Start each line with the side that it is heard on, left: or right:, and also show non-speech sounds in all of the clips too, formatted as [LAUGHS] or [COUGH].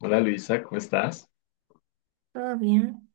left: Hola Luisa, ¿cómo estás?
right: Todo bien.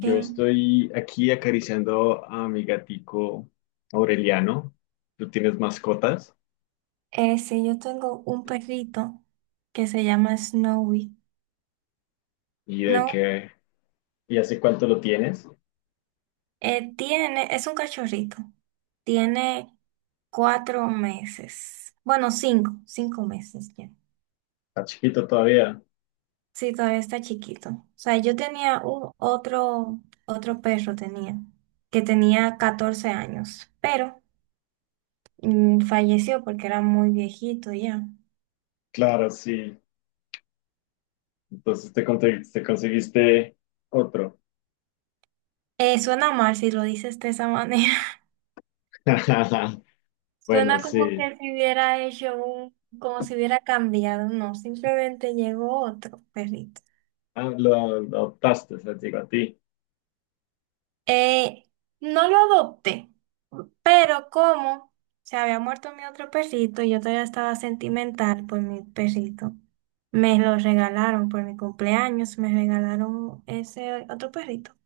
right: Que,
left: estoy aquí acariciando a mi gatico Aureliano. ¿Tú tienes mascotas?
right: sí, yo tengo un perrito que se llama Snowy.
left: ¿Y de
right: No,
left: qué? ¿Y hace cuánto lo tienes?
right: es un cachorrito. Tiene 4 meses. Bueno, cinco meses ya.
left: ¿Está chiquito todavía?
right: Sí, todavía está chiquito. O sea, yo tenía otro perro tenía, que tenía 14 años, pero falleció porque era muy viejito ya.
left: Claro, sí. Entonces te conseguiste otro.
right: Suena mal si lo dices de esa manera.
left: [LAUGHS] Bueno,
right: Suena como
left: sí.
right: que si hubiera hecho como si hubiera cambiado, no, simplemente llegó otro perrito.
left: Ah, lo adoptaste, se digo a ti.
right: Eh, no lo adopté, pero como se había muerto mi otro perrito y yo todavía estaba sentimental por mi perrito, me lo regalaron por mi cumpleaños, me regalaron ese otro perrito.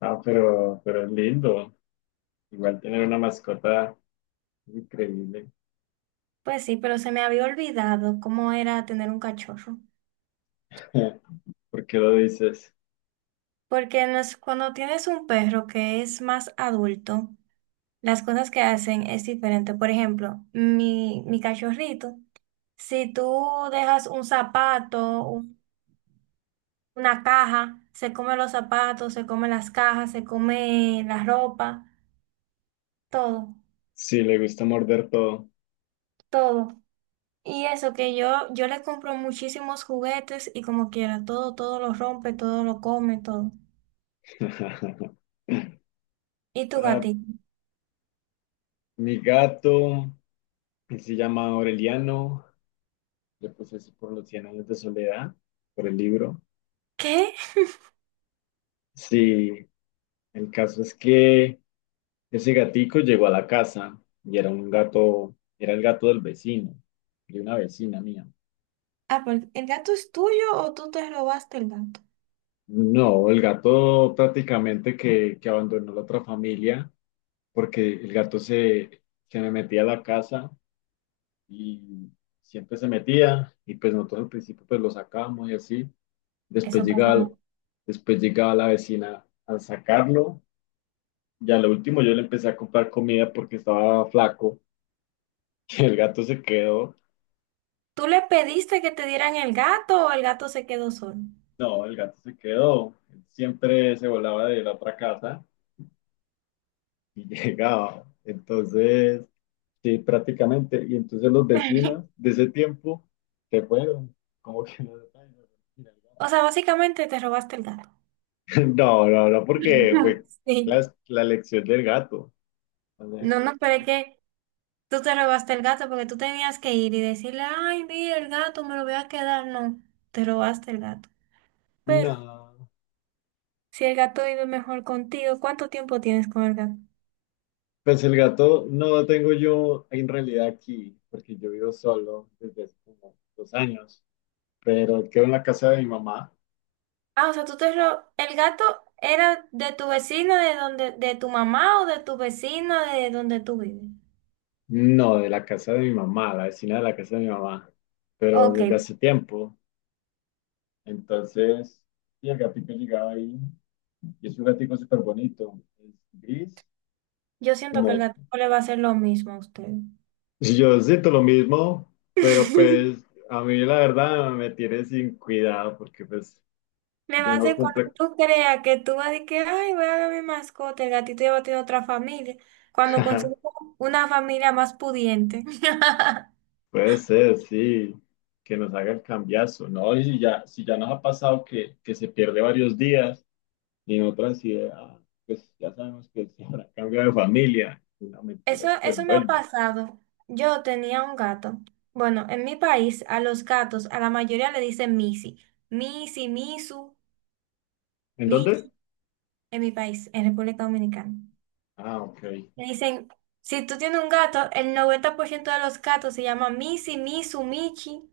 left: Ah, pero es lindo. Igual tener una mascota es increíble.
right: Pues sí, pero se me había olvidado cómo era tener un cachorro.
left: [LAUGHS] ¿Por qué lo dices?
right: Porque no es- cuando tienes un perro que es más adulto, las cosas que hacen es diferente. Por ejemplo, mi cachorrito, si tú dejas un zapato, una caja, se come los zapatos, se come las cajas, se come la ropa, todo,
left: Sí, le gusta morder todo.
right: todo. Y eso que yo le compro muchísimos juguetes y como quiera, todo, todo lo rompe, todo lo come, todo.
left: [LAUGHS]
right: ¿Y tu
left: Ah,
right: gatito?
left: mi gato, él se llama Aureliano, le puse así por los Cien años de soledad, por el libro.
right: ¿Qué?
left: Sí, el caso es que ese gatico llegó a la casa y era un gato, era el gato del vecino, de una vecina mía.
right: Ah, pues, ¿el gato es tuyo o tú te robaste el gato?
left: No, el gato prácticamente que abandonó la otra familia porque el gato se me metía a la casa y siempre se metía y pues nosotros al principio pues lo sacábamos y así.
right: Eso
left: Después
right: pasa.
left: llegaba, Después llegaba la vecina a sacarlo y a lo último yo le empecé a comprar comida porque estaba flaco [LAUGHS] y el gato se quedó.
right: ¿Tú le pediste que te dieran el gato o el gato se quedó solo?
left: No, el gato se quedó. Él siempre se volaba de la otra casa y [LAUGHS] llegaba. Entonces, sí, prácticamente. Y entonces los vecinos de ese tiempo se fueron. Como que no [LAUGHS] se
right: O sea, básicamente te robaste el gato.
left: [LAUGHS] No, no, no, porque fue
right: [LAUGHS] Sí.
left: la lección del gato. O sea,
right: No, no, pero es que tú te robaste el gato porque tú tenías que ir y decirle, ay, mira, el gato me lo voy a quedar. No, te robaste el gato. Pero
left: no,
right: si el gato vive mejor contigo, ¿cuánto tiempo tienes con el gato?
left: pues el gato no lo tengo yo en realidad aquí, porque yo vivo solo desde hace como 2 años, pero él quedó en la casa de mi mamá.
right: Ah, o sea, el gato era de tu vecino, de donde, de tu mamá o de tu vecino, de donde tú vives.
left: No, de la casa de mi mamá, la vecina de la casa de mi mamá, pero
right: Ok,
left: desde hace tiempo. Entonces, y el gatito llegaba ahí, y es un gatito súper bonito, es gris,
right: yo siento que el
left: como.
right: gato no le va a hacer lo mismo a usted.
left: Yo siento lo mismo, pero
right: [LAUGHS]
left: pues a mí la verdad me tiene sin cuidado porque pues
right: Nada
left: yo
right: más
left: no
right: de cuando
left: cumple.
right: tú creas que tú vas de que, ay, voy a ver a mi mascota, el gatito ya va a tener otra familia, cuando consigues
left: [LAUGHS]
right: una familia más pudiente. [LAUGHS]
left: Puede ser, sí, que nos haga el cambiazo, ¿no? Y si ya nos ha pasado que se pierde varios días y en otras ideas pues ya sabemos que se habrá cambiado de familia. La mentira
right: Eso,
left: es que él
right: eso me ha
left: vuelve.
right: pasado. Yo tenía un gato. Bueno, en mi país, a los gatos, a la mayoría le dicen Missy. Missy, Misu,
left: ¿En dónde?
right: Michi, en mi país, en República Dominicana.
left: Ah, OK.
right: Le dicen, si tú tienes un gato, el 90% de los gatos se llaman Missy, Misu, Michi.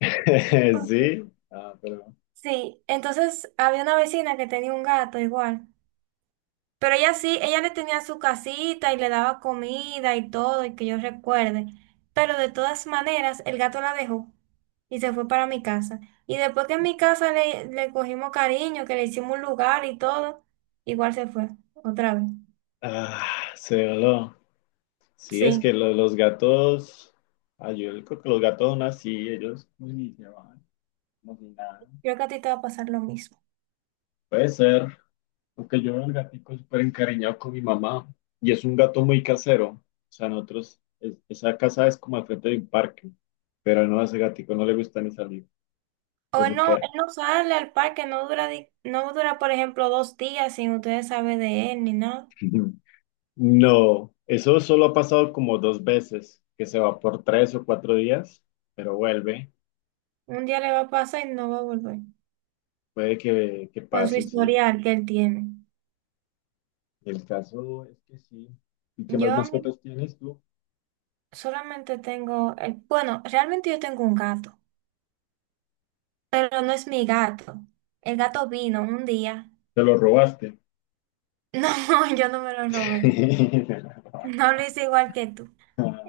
left: [LAUGHS] Sí, ah, pero
right: Sí, entonces había una vecina que tenía un gato igual, pero ella sí, ella le tenía su casita y le daba comida y todo, y que yo recuerde, pero de todas maneras el gato la dejó y se fue para mi casa. Y después que en mi casa le cogimos cariño, que le hicimos un lugar y todo, igual se fue, otra vez.
left: ah, se voló. Sí, es
right: Sí,
left: que los gatos, ay, yo creo que los gatos son así, ellos pues, ni se van, como si nada.
right: creo que a ti te va a pasar lo mismo.
left: Puede ser, porque yo veo el gatico súper encariñado con mi mamá y es un gato muy casero. O sea, nosotros, esa casa es como al frente de un parque, pero no, a ese gatico no le gusta ni salir,
right: O
left: pues se queda.
right: él no sale al parque, no dura, no dura, por ejemplo, 2 días sin ustedes saber de él ni nada.
left: [LAUGHS] No, eso solo ha pasado como dos veces, que se va por 3 o 4 días, pero vuelve.
right: Un día le va a pasar y no va a volver.
left: Puede que
right: Con su
left: pase, sí.
right: historial que él tiene.
left: El caso es que sí. ¿Y qué más
right: Yo a mí
left: mascotas tienes tú?
right: solamente tengo, bueno, realmente yo tengo un gato, pero no es mi gato. El gato vino un día.
left: Te lo robaste.
right: [LAUGHS] No, yo no me lo robé.
left: [LAUGHS]
right: No lo hice igual que tú.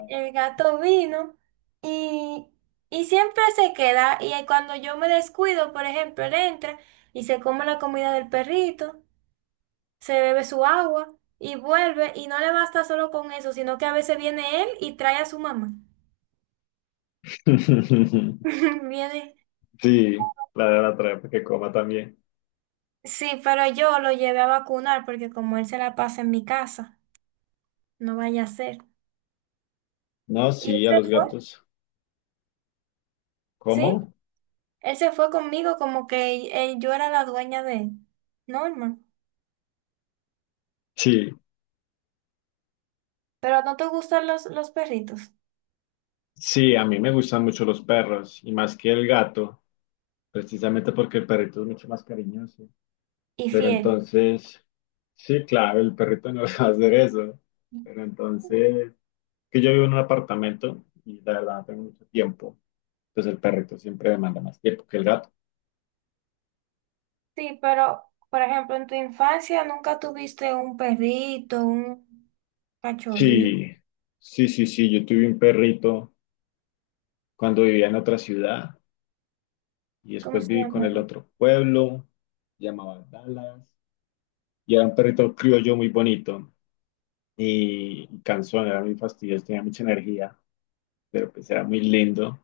right: El gato vino y, y siempre se queda y ahí cuando yo me descuido, por ejemplo, él entra y se come la comida del perrito, se bebe su agua y vuelve y no le basta solo con eso, sino que a veces viene él y trae a su mamá. [LAUGHS] Viene.
left: Sí, la de la traer para que coma también.
right: Sí, pero yo lo llevé a vacunar porque como él se la pasa en mi casa, no vaya a ser.
left: No,
right: Y él
left: sí, a los
right: se fue,
left: gatos.
right: ¿sí?
left: ¿Cómo?
right: Él se fue conmigo como que yo era la dueña de él. Norman.
left: Sí,
right: Pero no te gustan los perritos.
left: sí, a mí me gustan mucho los perros y más que el gato, precisamente porque el perrito es mucho más cariñoso.
right: Y
left: Pero
right: fiel.
left: entonces, sí, claro, el perrito no [LAUGHS] va a hacer eso. Pero entonces, que yo vivo en un apartamento y la verdad no tengo mucho tiempo. Pues el perrito siempre demanda más tiempo que el gato.
right: Sí, pero, por ejemplo, en tu infancia nunca tuviste un perrito, un cachorrito.
left: Sí, sí, sí, sí, yo tuve un perrito cuando vivía en otra ciudad y
right: ¿Cómo
left: después
right: se
left: viví con el
right: llamaba?
left: otro pueblo, llamaba Dallas, y era un perrito criollo muy bonito y cansón, era muy fastidioso, tenía mucha energía, pero pues era muy lindo.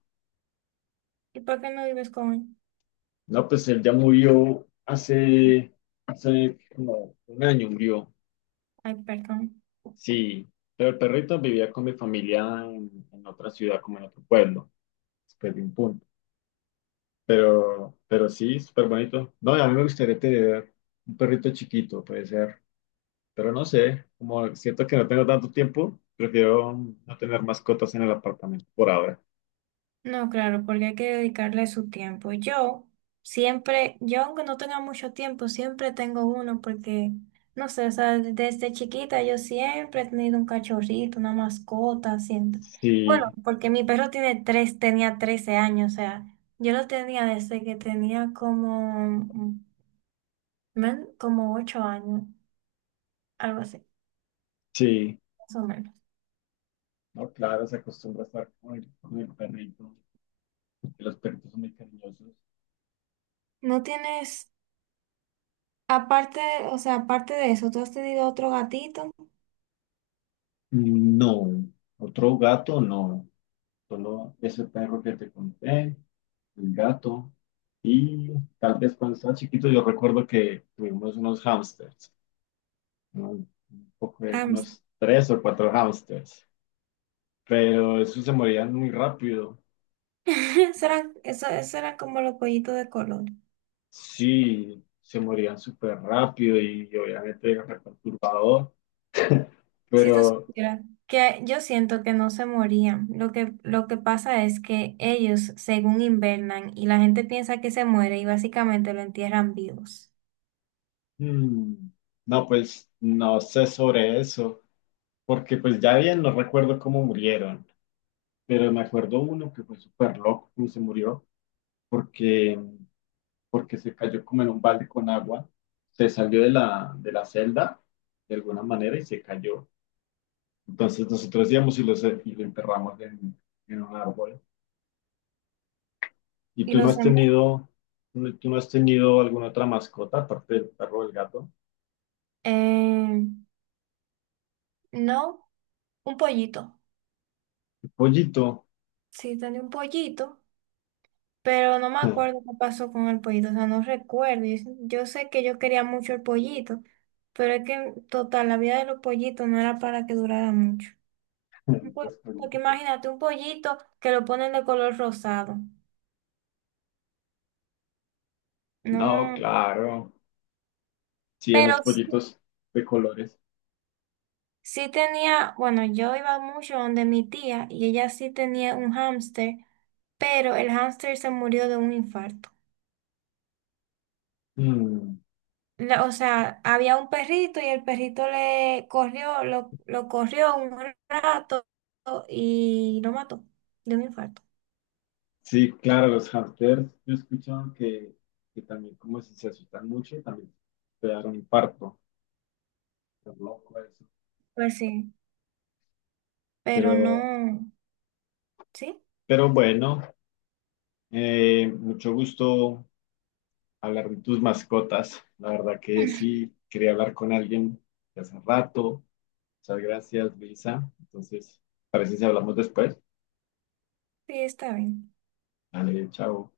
right: ¿Y por qué no vives con él?
left: No, pues él ya murió hace como un año murió,
right: Ay, perdón.
left: sí, pero el perrito vivía con mi familia en otra ciudad, como en otro pueblo, después de un punto. Pero sí, súper bonito. No, y a mí me gustaría tener un perrito chiquito, puede ser. Pero no sé, como siento que no tengo tanto tiempo, prefiero no tener mascotas en el apartamento por ahora.
right: No, claro, porque hay que dedicarle su tiempo. Yo siempre, yo aunque no tenga mucho tiempo, siempre tengo uno porque, no sé, o sea, desde chiquita yo siempre he tenido un cachorrito, una mascota, siempre. Bueno,
left: Sí,
right: porque mi perro tiene tres, tenía 13 años, o sea, yo lo tenía desde que tenía como, como 8 años, algo así,
left: sí.
right: más o menos.
left: No, claro, se acostumbra a estar con el perrito, que los perritos son muy cariñosos.
right: ¿No tienes, aparte, o sea, aparte de eso, tú has tenido otro gatito?
left: No, otro gato no. Solo ese perro que te conté, el gato. Y tal vez cuando estaba chiquito yo recuerdo que tuvimos unos hámsters. ¿No?
right: Ah,
left: Unos tres o cuatro hamsters, pero esos se morían muy rápido.
right: [LAUGHS] eso era, eso era como los pollitos de color.
left: Sí, se morían súper rápido y, obviamente era perturbador, [LAUGHS]
right: Si tú
left: pero
right: supieras que yo siento que no se morían. Lo que pasa es que ellos, según invernan, y la gente piensa que se muere y básicamente lo entierran vivos.
left: mm, no, pues no sé sobre eso, porque pues ya bien no recuerdo cómo murieron, pero me acuerdo uno que fue súper loco y se murió porque, porque se cayó como en un balde con agua, se salió de la celda de alguna manera y se cayó. Entonces nosotros íbamos y lo enterramos en un árbol. ¿Y
right: ¿Y
left: tú no
right: los
left: has
right: demás?
left: tenido, tú no has tenido alguna otra mascota aparte del perro o del gato?
right: Eh, no, un pollito.
left: El pollito.
right: Sí, tenía un pollito, pero no me acuerdo qué pasó con el pollito. O sea, no recuerdo. Yo sé que yo quería mucho el pollito, pero es que, total, la vida de los pollitos no era para que durara mucho.
left: [LAUGHS]
right: Pues,
left: Los
right: porque
left: pollitos.
right: imagínate un pollito que lo ponen de color rosado.
left: No,
right: No,
left: claro. Sí,
right: pero
left: esos
right: sí,
left: pollitos de colores.
right: sí tenía, bueno, yo iba mucho donde mi tía y ella sí tenía un hámster, pero el hámster se murió de un infarto.
left: Mm,
right: O sea, había un perrito y el perrito le corrió, lo corrió un rato y lo mató de un infarto.
left: sí, claro, los hamsters. Yo he escuchado que también como si se asustan mucho, también te dan un infarto. Es loco eso.
right: Pues sí, pero
left: Pero,
right: no, sí,
left: pero bueno, mucho gusto hablar de tus mascotas. La verdad que
right: [LAUGHS] sí,
left: sí, quería hablar con alguien de hace rato. Muchas gracias, Luisa. Entonces, parece si hablamos después.
right: está bien.
left: Dale, chao.